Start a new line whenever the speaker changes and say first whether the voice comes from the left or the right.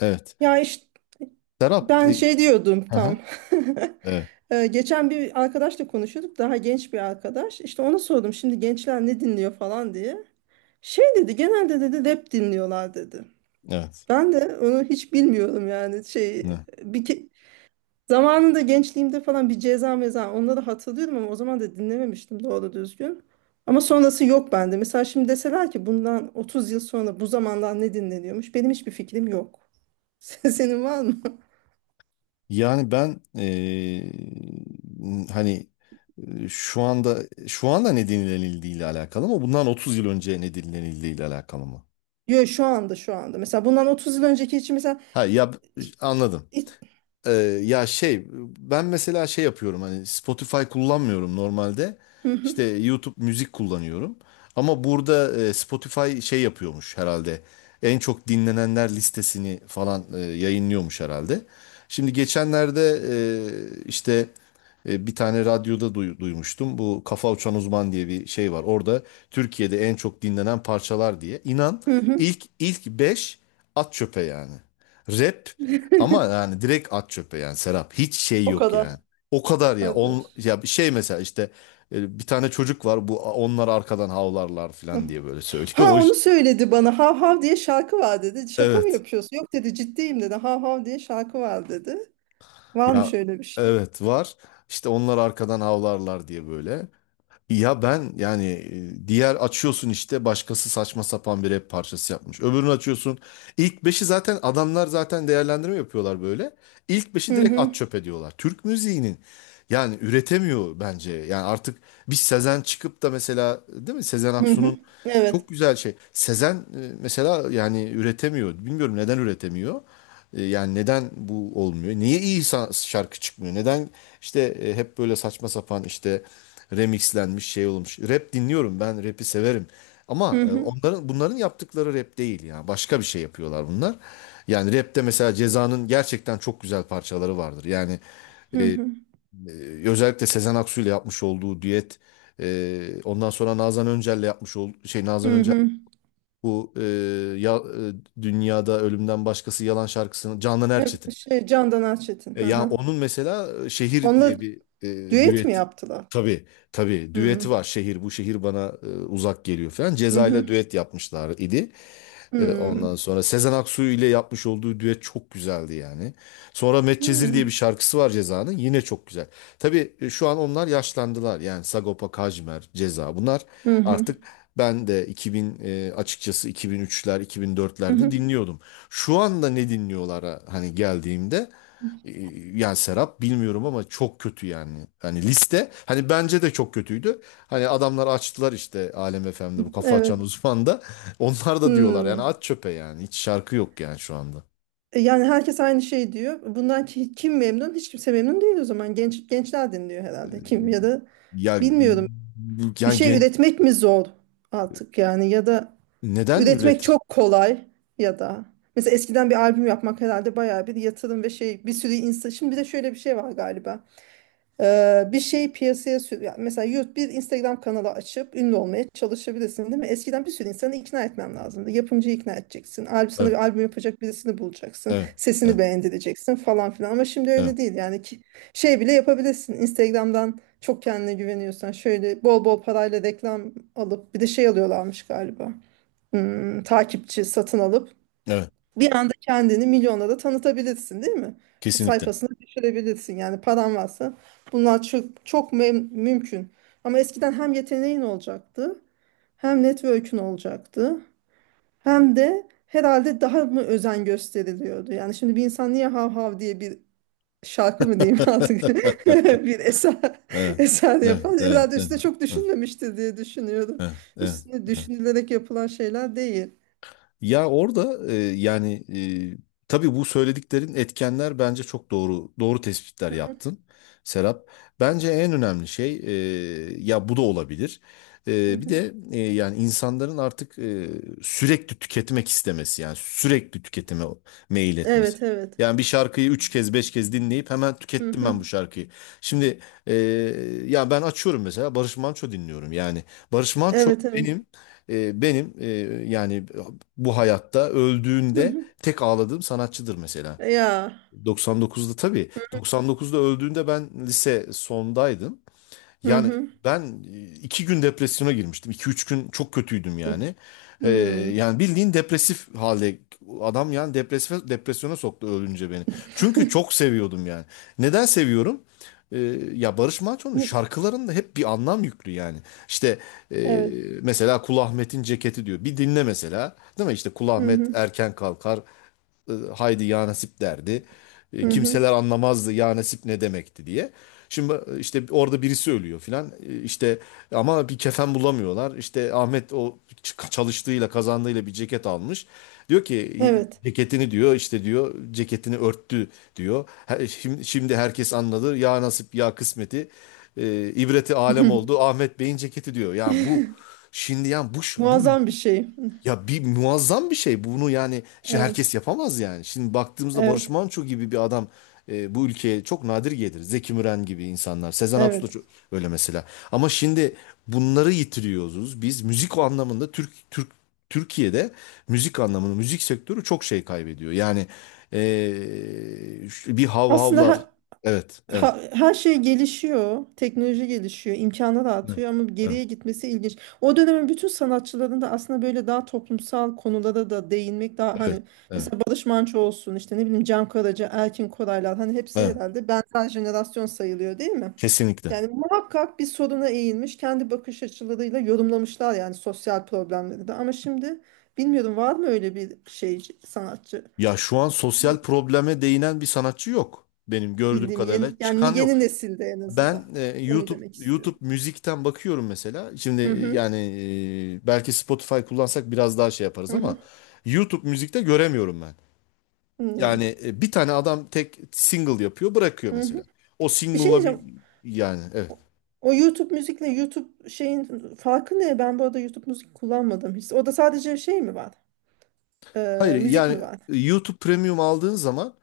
left: Evet.
right: Ya işte
left: Serap,
right: ben şey diyordum
left: hı
right: tam.
left: hı, evet,
right: Geçen bir arkadaşla konuşuyorduk. Daha genç bir arkadaş. İşte ona sordum şimdi gençler ne dinliyor falan diye. Şey dedi genelde dedi rap dinliyorlar dedi.
left: evet.
right: Ben de onu hiç bilmiyorum yani şey
left: Evet.
right: bir ke- zamanında gençliğimde falan bir ceza meza onları hatırlıyorum ama o zaman da dinlememiştim doğru düzgün. Ama sonrası yok bende. Mesela şimdi deseler ki bundan 30 yıl sonra bu zamandan ne dinleniyormuş? Benim hiçbir fikrim yok. Senin var mı?
left: Yani ben hani e, şu anda şu anda ne dinlenildiği ile alakalı mı? Bundan 30 yıl önce ne dinlenildiği ile alakalı mı?
right: Yo, şu anda şu anda. Mesela bundan 30 yıl önceki için mesela
left: Ha, ya, anladım.
right: İ-
left: Ee, Ya şey, ben mesela şey yapıyorum, hani Spotify kullanmıyorum normalde,
right: hı hı,
left: işte YouTube müzik kullanıyorum ama burada Spotify şey yapıyormuş herhalde, en çok dinlenenler listesini falan yayınlıyormuş herhalde. Şimdi geçenlerde işte bir tane radyoda duymuştum, bu Kafa Uçan Uzman diye bir şey var orada, Türkiye'de en çok dinlenen parçalar diye, inan,
right: hı hı.
left: ilk 5 at çöpe yani. Rap, ama yani direkt at çöpe yani Serap. Hiç şey
right: O
left: yok yani.
right: kadar.
left: O kadar ya.
right: Hadi.
left: Ya bir şey mesela, işte bir tane çocuk var. Bu, onlar arkadan havlarlar
right: Hı.
left: falan diye böyle söylüyor.
right: Ha onu söyledi bana. Hav hav diye şarkı var dedi. Şaka mı
left: Evet.
right: yapıyorsun? Yok dedi ciddiyim dedi. Hav hav diye şarkı var dedi. Var mı
left: Ya,
right: şöyle bir şey?
left: evet, var. İşte onlar arkadan havlarlar diye böyle. Ya ben yani, diğer açıyorsun, işte başkası saçma sapan bir rap parçası yapmış. Öbürünü açıyorsun. İlk beşi zaten, adamlar zaten değerlendirme yapıyorlar böyle. İlk beşi
right: Hı
left: direkt
right: hı.
left: at çöpe diyorlar. Türk müziğinin yani üretemiyor bence. Yani artık bir Sezen çıkıp da mesela, değil mi, Sezen
right: Hı hı.
left: Aksu'nun
right: Evet.
left: çok güzel şey. Sezen mesela yani üretemiyor. Bilmiyorum neden üretemiyor. Yani neden bu olmuyor? Niye iyi şarkı çıkmıyor? Neden işte hep böyle saçma sapan, işte remixlenmiş şey olmuş. Rap dinliyorum, ben rap'i severim. Ama
right: Hı hı.
left: onların, bunların yaptıkları rap değil ya. Başka bir şey yapıyorlar bunlar. Yani rap'te mesela Ceza'nın gerçekten çok güzel parçaları vardır. Yani,
right: Hı
left: e,
right: hı.
left: e, özellikle Sezen Aksu ile yapmış olduğu düet, ondan sonra Nazan Öncel'le yapmış olduğu şey, Nazan
right: Hı
left: Öncel,
right: hı.
left: bu, ya, dünyada ölümden başkası yalan şarkısını Canan
right: Evet,
left: Erçetin,
right: şey Candan Erçetin. Hı
left: ya
right: hı.
left: onun mesela Şehir
right: Onunla
left: diye bir
right: düet mi
left: düet,
right: yaptılar?
left: tabii, tabii
right: Hı
left: düeti
right: hı.
left: var. Şehir, bu şehir bana uzak geliyor falan.
right: Hı
left: Ceza
right: hı.
left: ile düet yapmışlar idi.
right: Hı hı.
left: Ondan sonra Sezen Aksu ile yapmış olduğu düet çok güzeldi yani. Sonra
right: Hı
left: Medcezir diye bir şarkısı var Ceza'nın. Yine çok güzel. Tabii şu an onlar yaşlandılar. Yani Sagopa Kajmer, Ceza, bunlar
right: hı.
left: artık... Ben de 2000, açıkçası 2003'ler,
right: Hı
left: 2004'lerde
right: hı.
left: dinliyordum. Şu anda ne dinliyorlara hani geldiğimde, e, yani Serap, bilmiyorum ama çok kötü yani. Hani liste, hani bence de çok kötüydü. Hani adamlar açtılar, işte Alem FM'de bu kafa açan
right: Evet.
left: uzman da. Onlar da diyorlar yani
right: Hı.
left: at çöpe yani. Hiç şarkı yok yani şu anda.
right: Yani herkes aynı şey diyor. Kim memnun? Hiç kimse memnun değil o zaman. Gençler dinliyor herhalde. Kim ya da
left: Ya
right: bilmiyorum. Bir
left: yani
right: şey üretmek mi zor artık yani ya da
left: neden
right: üretmek
left: üretir?
right: çok kolay ya da mesela eskiden bir albüm yapmak herhalde bayağı bir yatırım ve şey bir sürü insan. Şimdi bir de şöyle bir şey var galiba. Bir şeyi piyasaya sür ya mesela YouTube bir Instagram kanalı açıp ünlü olmaya çalışabilirsin değil mi? Eskiden bir sürü insanı ikna etmem lazımdı. Yapımcıyı ikna edeceksin. Albüm sana
left: Evet,
right: bir albüm yapacak birisini bulacaksın.
left: evet,
right: Sesini
left: evet,
right: beğendireceksin falan filan. Ama şimdi öyle
left: evet,
right: değil yani ki şey bile yapabilirsin. Instagram'dan çok kendine güveniyorsan şöyle bol bol parayla reklam alıp bir de şey alıyorlarmış galiba. Takipçi satın alıp
left: evet.
right: bir anda kendini milyonlara tanıtabilirsin, değil mi?
left: Kesinlikle.
right: Sayfasına düşürebilirsin. Yani paran varsa bunlar çok, mümkün. Ama eskiden hem yeteneğin olacaktı, hem network'ün olacaktı, hem de herhalde daha mı özen gösteriliyordu. Yani şimdi bir insan niye hav hav diye bir şarkı mı diyeyim artık bir eser
left: Evet,
right: eser
left: evet,
right: yapar.
left: evet,
right: Herhalde
left: evet,
right: üstüne çok düşünmemiştir diye düşünüyorum.
left: evet, evet,
right: Üstüne
left: evet.
right: düşünülerek yapılan şeyler değil.
left: Ya orada, yani, tabii bu söylediklerin etkenler bence çok doğru, doğru tespitler
right: Hı hı,
left: yaptın Serap. Bence en önemli şey, ya bu da olabilir.
right: hı
left: Bir
right: hı.
left: de yani insanların artık sürekli tüketmek istemesi, yani sürekli tüketime meyil etmesi.
right: Evet, evet.
left: Yani bir şarkıyı üç kez, beş kez dinleyip hemen
right: Hı
left: tükettim
right: hı.
left: ben bu şarkıyı. Şimdi e, ya ben açıyorum mesela, Barış Manço dinliyorum yani. Barış Manço
right: Evet, evet.
left: benim, yani bu hayatta
right: Hı
left: öldüğünde
right: hı.
left: tek ağladığım sanatçıdır mesela.
right: Ya.
left: 99'da, tabii, 99'da öldüğünde ben lise sondaydım.
right: Hı
left: Yani
right: hı.
left: ben iki gün depresyona girmiştim. İki üç gün çok kötüydüm
right: Hı.
left: yani. Ee,
right: Hı.
left: Yani bildiğin depresif halde adam, yani depresif, depresyona soktu ölünce beni. Çünkü çok seviyordum yani. Neden seviyorum? Ee, Ya, Barış Manço'nun şarkılarında hep bir anlam yüklü yani. İşte e,
right: Evet.
left: mesela Kul Ahmet'in ceketi diyor. Bir dinle mesela. Değil mi? İşte Kul
right: Hı
left: Ahmet
right: hı.
left: erken kalkar, haydi ya nasip derdi.
right: Hı hı.
left: Kimseler anlamazdı ya nasip ne demekti diye. Şimdi işte orada birisi ölüyor filan. İşte ama bir kefen bulamıyorlar. İşte Ahmet o çalıştığıyla, kazandığıyla bir ceket almış. Diyor ki,
right: Evet.
left: ceketini diyor, işte diyor, ceketini örttü diyor. Şimdi herkes anladı ya nasip, ya kısmeti, ibreti
right: Hı
left: alem
right: hı.
left: oldu Ahmet Bey'in ceketi diyor. Yani bu şimdi yani, bu
right: Muazzam bir şey.
left: ya, bir muazzam bir şey. Bunu yani şimdi
right: Evet.
left: herkes yapamaz yani. Şimdi baktığımızda, Barış
right: Evet.
left: Manço gibi bir adam bu ülkeye çok nadir gelir. Zeki Müren gibi insanlar, Sezen Aksu da
right: Evet.
left: öyle mesela. Ama şimdi bunları yitiriyoruz. Biz müzik o anlamında, Türkiye'de müzik anlamında, müzik sektörü çok şey kaybediyor. Yani bir hav
right: Aslında
left: havlar.
right: ha-
left: Evet, evet.
right: ha- Her şey gelişiyor, teknoloji gelişiyor, imkanlar
left: Evet.
right: artıyor ama
left: Evet.
right: geriye gitmesi ilginç. O dönemin bütün sanatçıların da aslında böyle daha toplumsal konulara da değinmek daha
left: Evet.
right: hani
left: Evet.
right: mesela Barış Manço olsun işte ne bileyim Can Karaca, Erkin Koraylar hani hepsi
left: Evet.
right: herhalde benzer jenerasyon sayılıyor değil mi?
left: Kesinlikle.
right: Yani muhakkak bir soruna eğilmiş, kendi bakış açılarıyla yorumlamışlar yani sosyal problemleri de. Ama şimdi bilmiyorum var mı öyle bir şey sanatçı
left: Ya şu an sosyal probleme değinen bir sanatçı yok. Benim gördüğüm
right: bildiğim
left: kadarıyla
right: yeni
left: çıkan
right: yani
left: yok.
right: yeni nesilde en
left: Ben
right: azından. Onu
left: YouTube
right: demek
left: YouTube
right: istiyorum.
left: müzikten bakıyorum mesela. Şimdi
right: Hı hı,
left: yani, belki Spotify kullansak biraz daha şey yaparız
right: hı hı,
left: ama YouTube müzikte göremiyorum ben. Yani bir tane adam tek single yapıyor, bırakıyor
right: hı
left: mesela.
right: hı.
left: O
right: Bir şey
left: single'la bir,
right: diyeceğim.
left: yani, evet.
right: O o YouTube müzikle YouTube şeyin farkı ne? Ben bu arada YouTube müzik kullanmadım hiç. O da sadece şey mi var?
left: Hayır
right: Müzik
left: yani,
right: mi var?
left: YouTube Premium aldığın zaman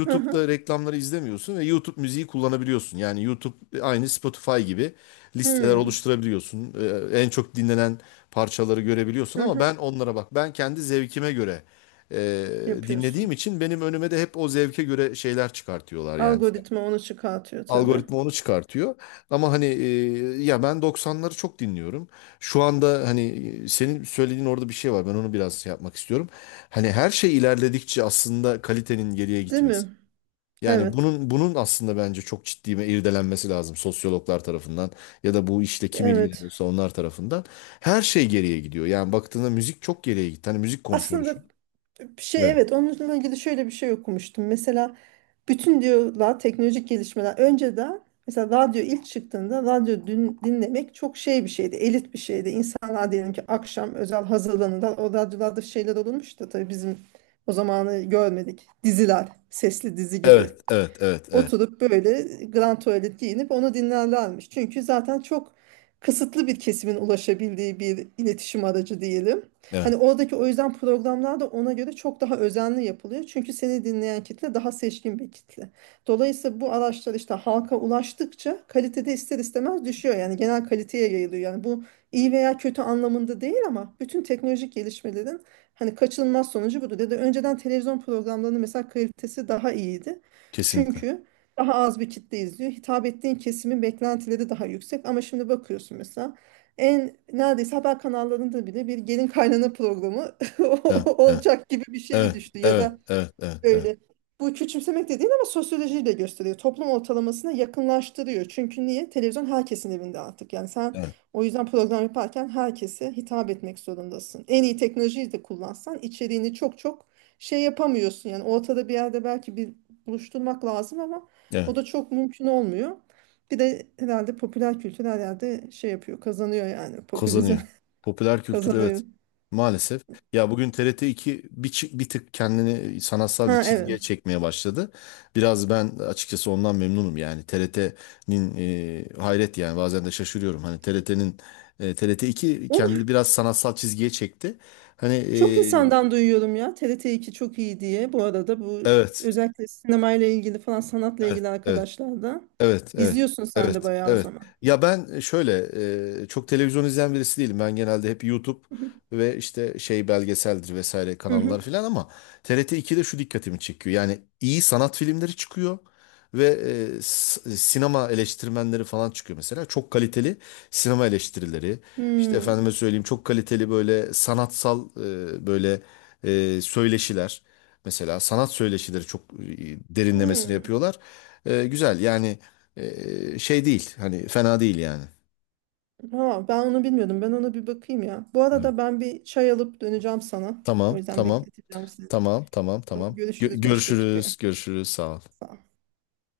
right: Hı hı,
left: reklamları izlemiyorsun ve YouTube müziği kullanabiliyorsun. Yani YouTube, aynı Spotify gibi listeler
right: hı
left: oluşturabiliyorsun. En çok dinlenen parçaları görebiliyorsun
right: hı.
left: ama ben
right: Hı.
left: onlara bak. Ben kendi zevkime göre e, dinlediğim
right: Yapıyorsun.
left: için benim önüme de hep o zevke göre şeyler çıkartıyorlar yani.
right: Algoritma onu çıkartıyor tabii.
left: Algoritma onu çıkartıyor. Ama hani, ya ben doksanları çok dinliyorum. Şu anda hani, senin söylediğin orada bir şey var. Ben onu biraz şey yapmak istiyorum. Hani her şey ilerledikçe aslında kalitenin geriye
right: Değil
left: gitmesi.
right: mi?
left: Yani
right: Evet.
left: bunun aslında bence çok ciddi bir irdelenmesi lazım sosyologlar tarafından, ya da bu işle kim
right: Evet.
left: ilgileniyorsa onlar tarafından. Her şey geriye gidiyor. Yani baktığında müzik çok geriye gitti. Hani müzik konuşuyoruz şu
right: Aslında
left: an.
right: bir şey
left: Evet.
right: evet onunla ilgili şöyle bir şey okumuştum. Mesela bütün diyorlar teknolojik gelişmeler. Önceden mesela radyo ilk çıktığında radyo dün, dinlemek çok şey bir şeydi. Elit bir şeydi. İnsanlar diyelim ki akşam özel hazırlanırlar. O radyolarda şeyler olurmuş da tabii bizim o zamanı görmedik. Diziler, sesli dizi gibi.
left: Evet, evet, evet, evet,
right: Oturup böyle grand tuvalet giyinip onu dinlerlermiş. Çünkü zaten çok kısıtlı bir kesimin ulaşabildiği bir iletişim aracı diyelim.
left: evet.
right: Hani oradaki o yüzden programlar da ona göre çok daha özenli yapılıyor. Çünkü seni dinleyen kitle daha seçkin bir kitle. Dolayısıyla bu araçlar işte halka ulaştıkça kalitede ister istemez düşüyor. Yani genel kaliteye yayılıyor. Yani bu iyi veya kötü anlamında değil ama bütün teknolojik gelişmelerin hani kaçınılmaz sonucu budur. Dedi önceden televizyon programlarının mesela kalitesi daha iyiydi.
left: Kesinlikle.
right: Çünkü daha az bir kitle izliyor. Hitap ettiğin kesimin beklentileri daha yüksek. Ama şimdi bakıyorsun mesela en neredeyse haber kanallarında bile bir gelin kaynana programı
left: Evet, evet,
right: olacak gibi bir şeye
left: evet,
right: düştü ya
left: evet,
right: da
left: evet, evet, evet.
right: böyle. Bu küçümsemek de değil ama sosyolojiyi de gösteriyor. Toplum ortalamasına yakınlaştırıyor. Çünkü niye? Televizyon herkesin evinde artık. Yani sen
left: Evet.
right: o yüzden program yaparken herkese hitap etmek zorundasın. En iyi teknolojiyi de kullansan içeriğini çok, çok şey yapamıyorsun. Yani ortada bir yerde belki bir buluşturmak lazım ama
left: Evet,
right: o da çok mümkün olmuyor. Bir de herhalde popüler kültür her yerde şey yapıyor, kazanıyor yani. Popülizm
left: kazanıyor. Popüler kültür,
right: kazanıyor.
left: evet. Maalesef. Ya bugün TRT 2 bir tık kendini sanatsal bir
right: Ha
left: çizgiye
right: evet.
left: çekmeye başladı. Biraz ben açıkçası ondan memnunum yani. TRT'nin, hayret yani bazen de şaşırıyorum. Hani TRT 2
right: Onu
left: kendini biraz sanatsal çizgiye çekti. Hani,
right: çok insandan duyuyorum ya TRT2 çok iyi diye. Bu arada bu
left: evet,
right: özellikle sinemayla ilgili falan sanatla
left: evet,
right: ilgili
left: evet.
right: arkadaşlar da
left: Evet, evet,
right: izliyorsun sen de
left: evet,
right: bayağı o
left: evet.
right: zaman.
left: Ya ben şöyle, çok televizyon izleyen birisi değilim. Ben genelde hep YouTube ve işte şey belgeseldir vesaire
right: Hı hı.
left: kanallar filan, ama TRT 2'de şu dikkatimi çekiyor. Yani iyi sanat filmleri çıkıyor ve sinema eleştirmenleri falan çıkıyor mesela. Çok kaliteli sinema eleştirileri. İşte,
right: Hmm.
left: efendime söyleyeyim, çok kaliteli böyle sanatsal, böyle söyleşiler. Mesela sanat söyleşileri çok derinlemesine
right: Hmm.
left: yapıyorlar. Güzel yani, şey değil. Hani fena değil yani.
right: Ha, ben onu bilmiyordum. Ben ona bir bakayım ya. Bu
left: Evet.
right: arada ben bir çay alıp döneceğim sana. O
left: Tamam,
right: yüzden
left: tamam,
right: bekleteceğim sizi.
left: tamam, tamam,
right: O zaman
left: tamam. Gö-
right: görüşürüz 5 dakikaya.
left: görüşürüz, görüşürüz. Sağ ol.
right: Sağ ol.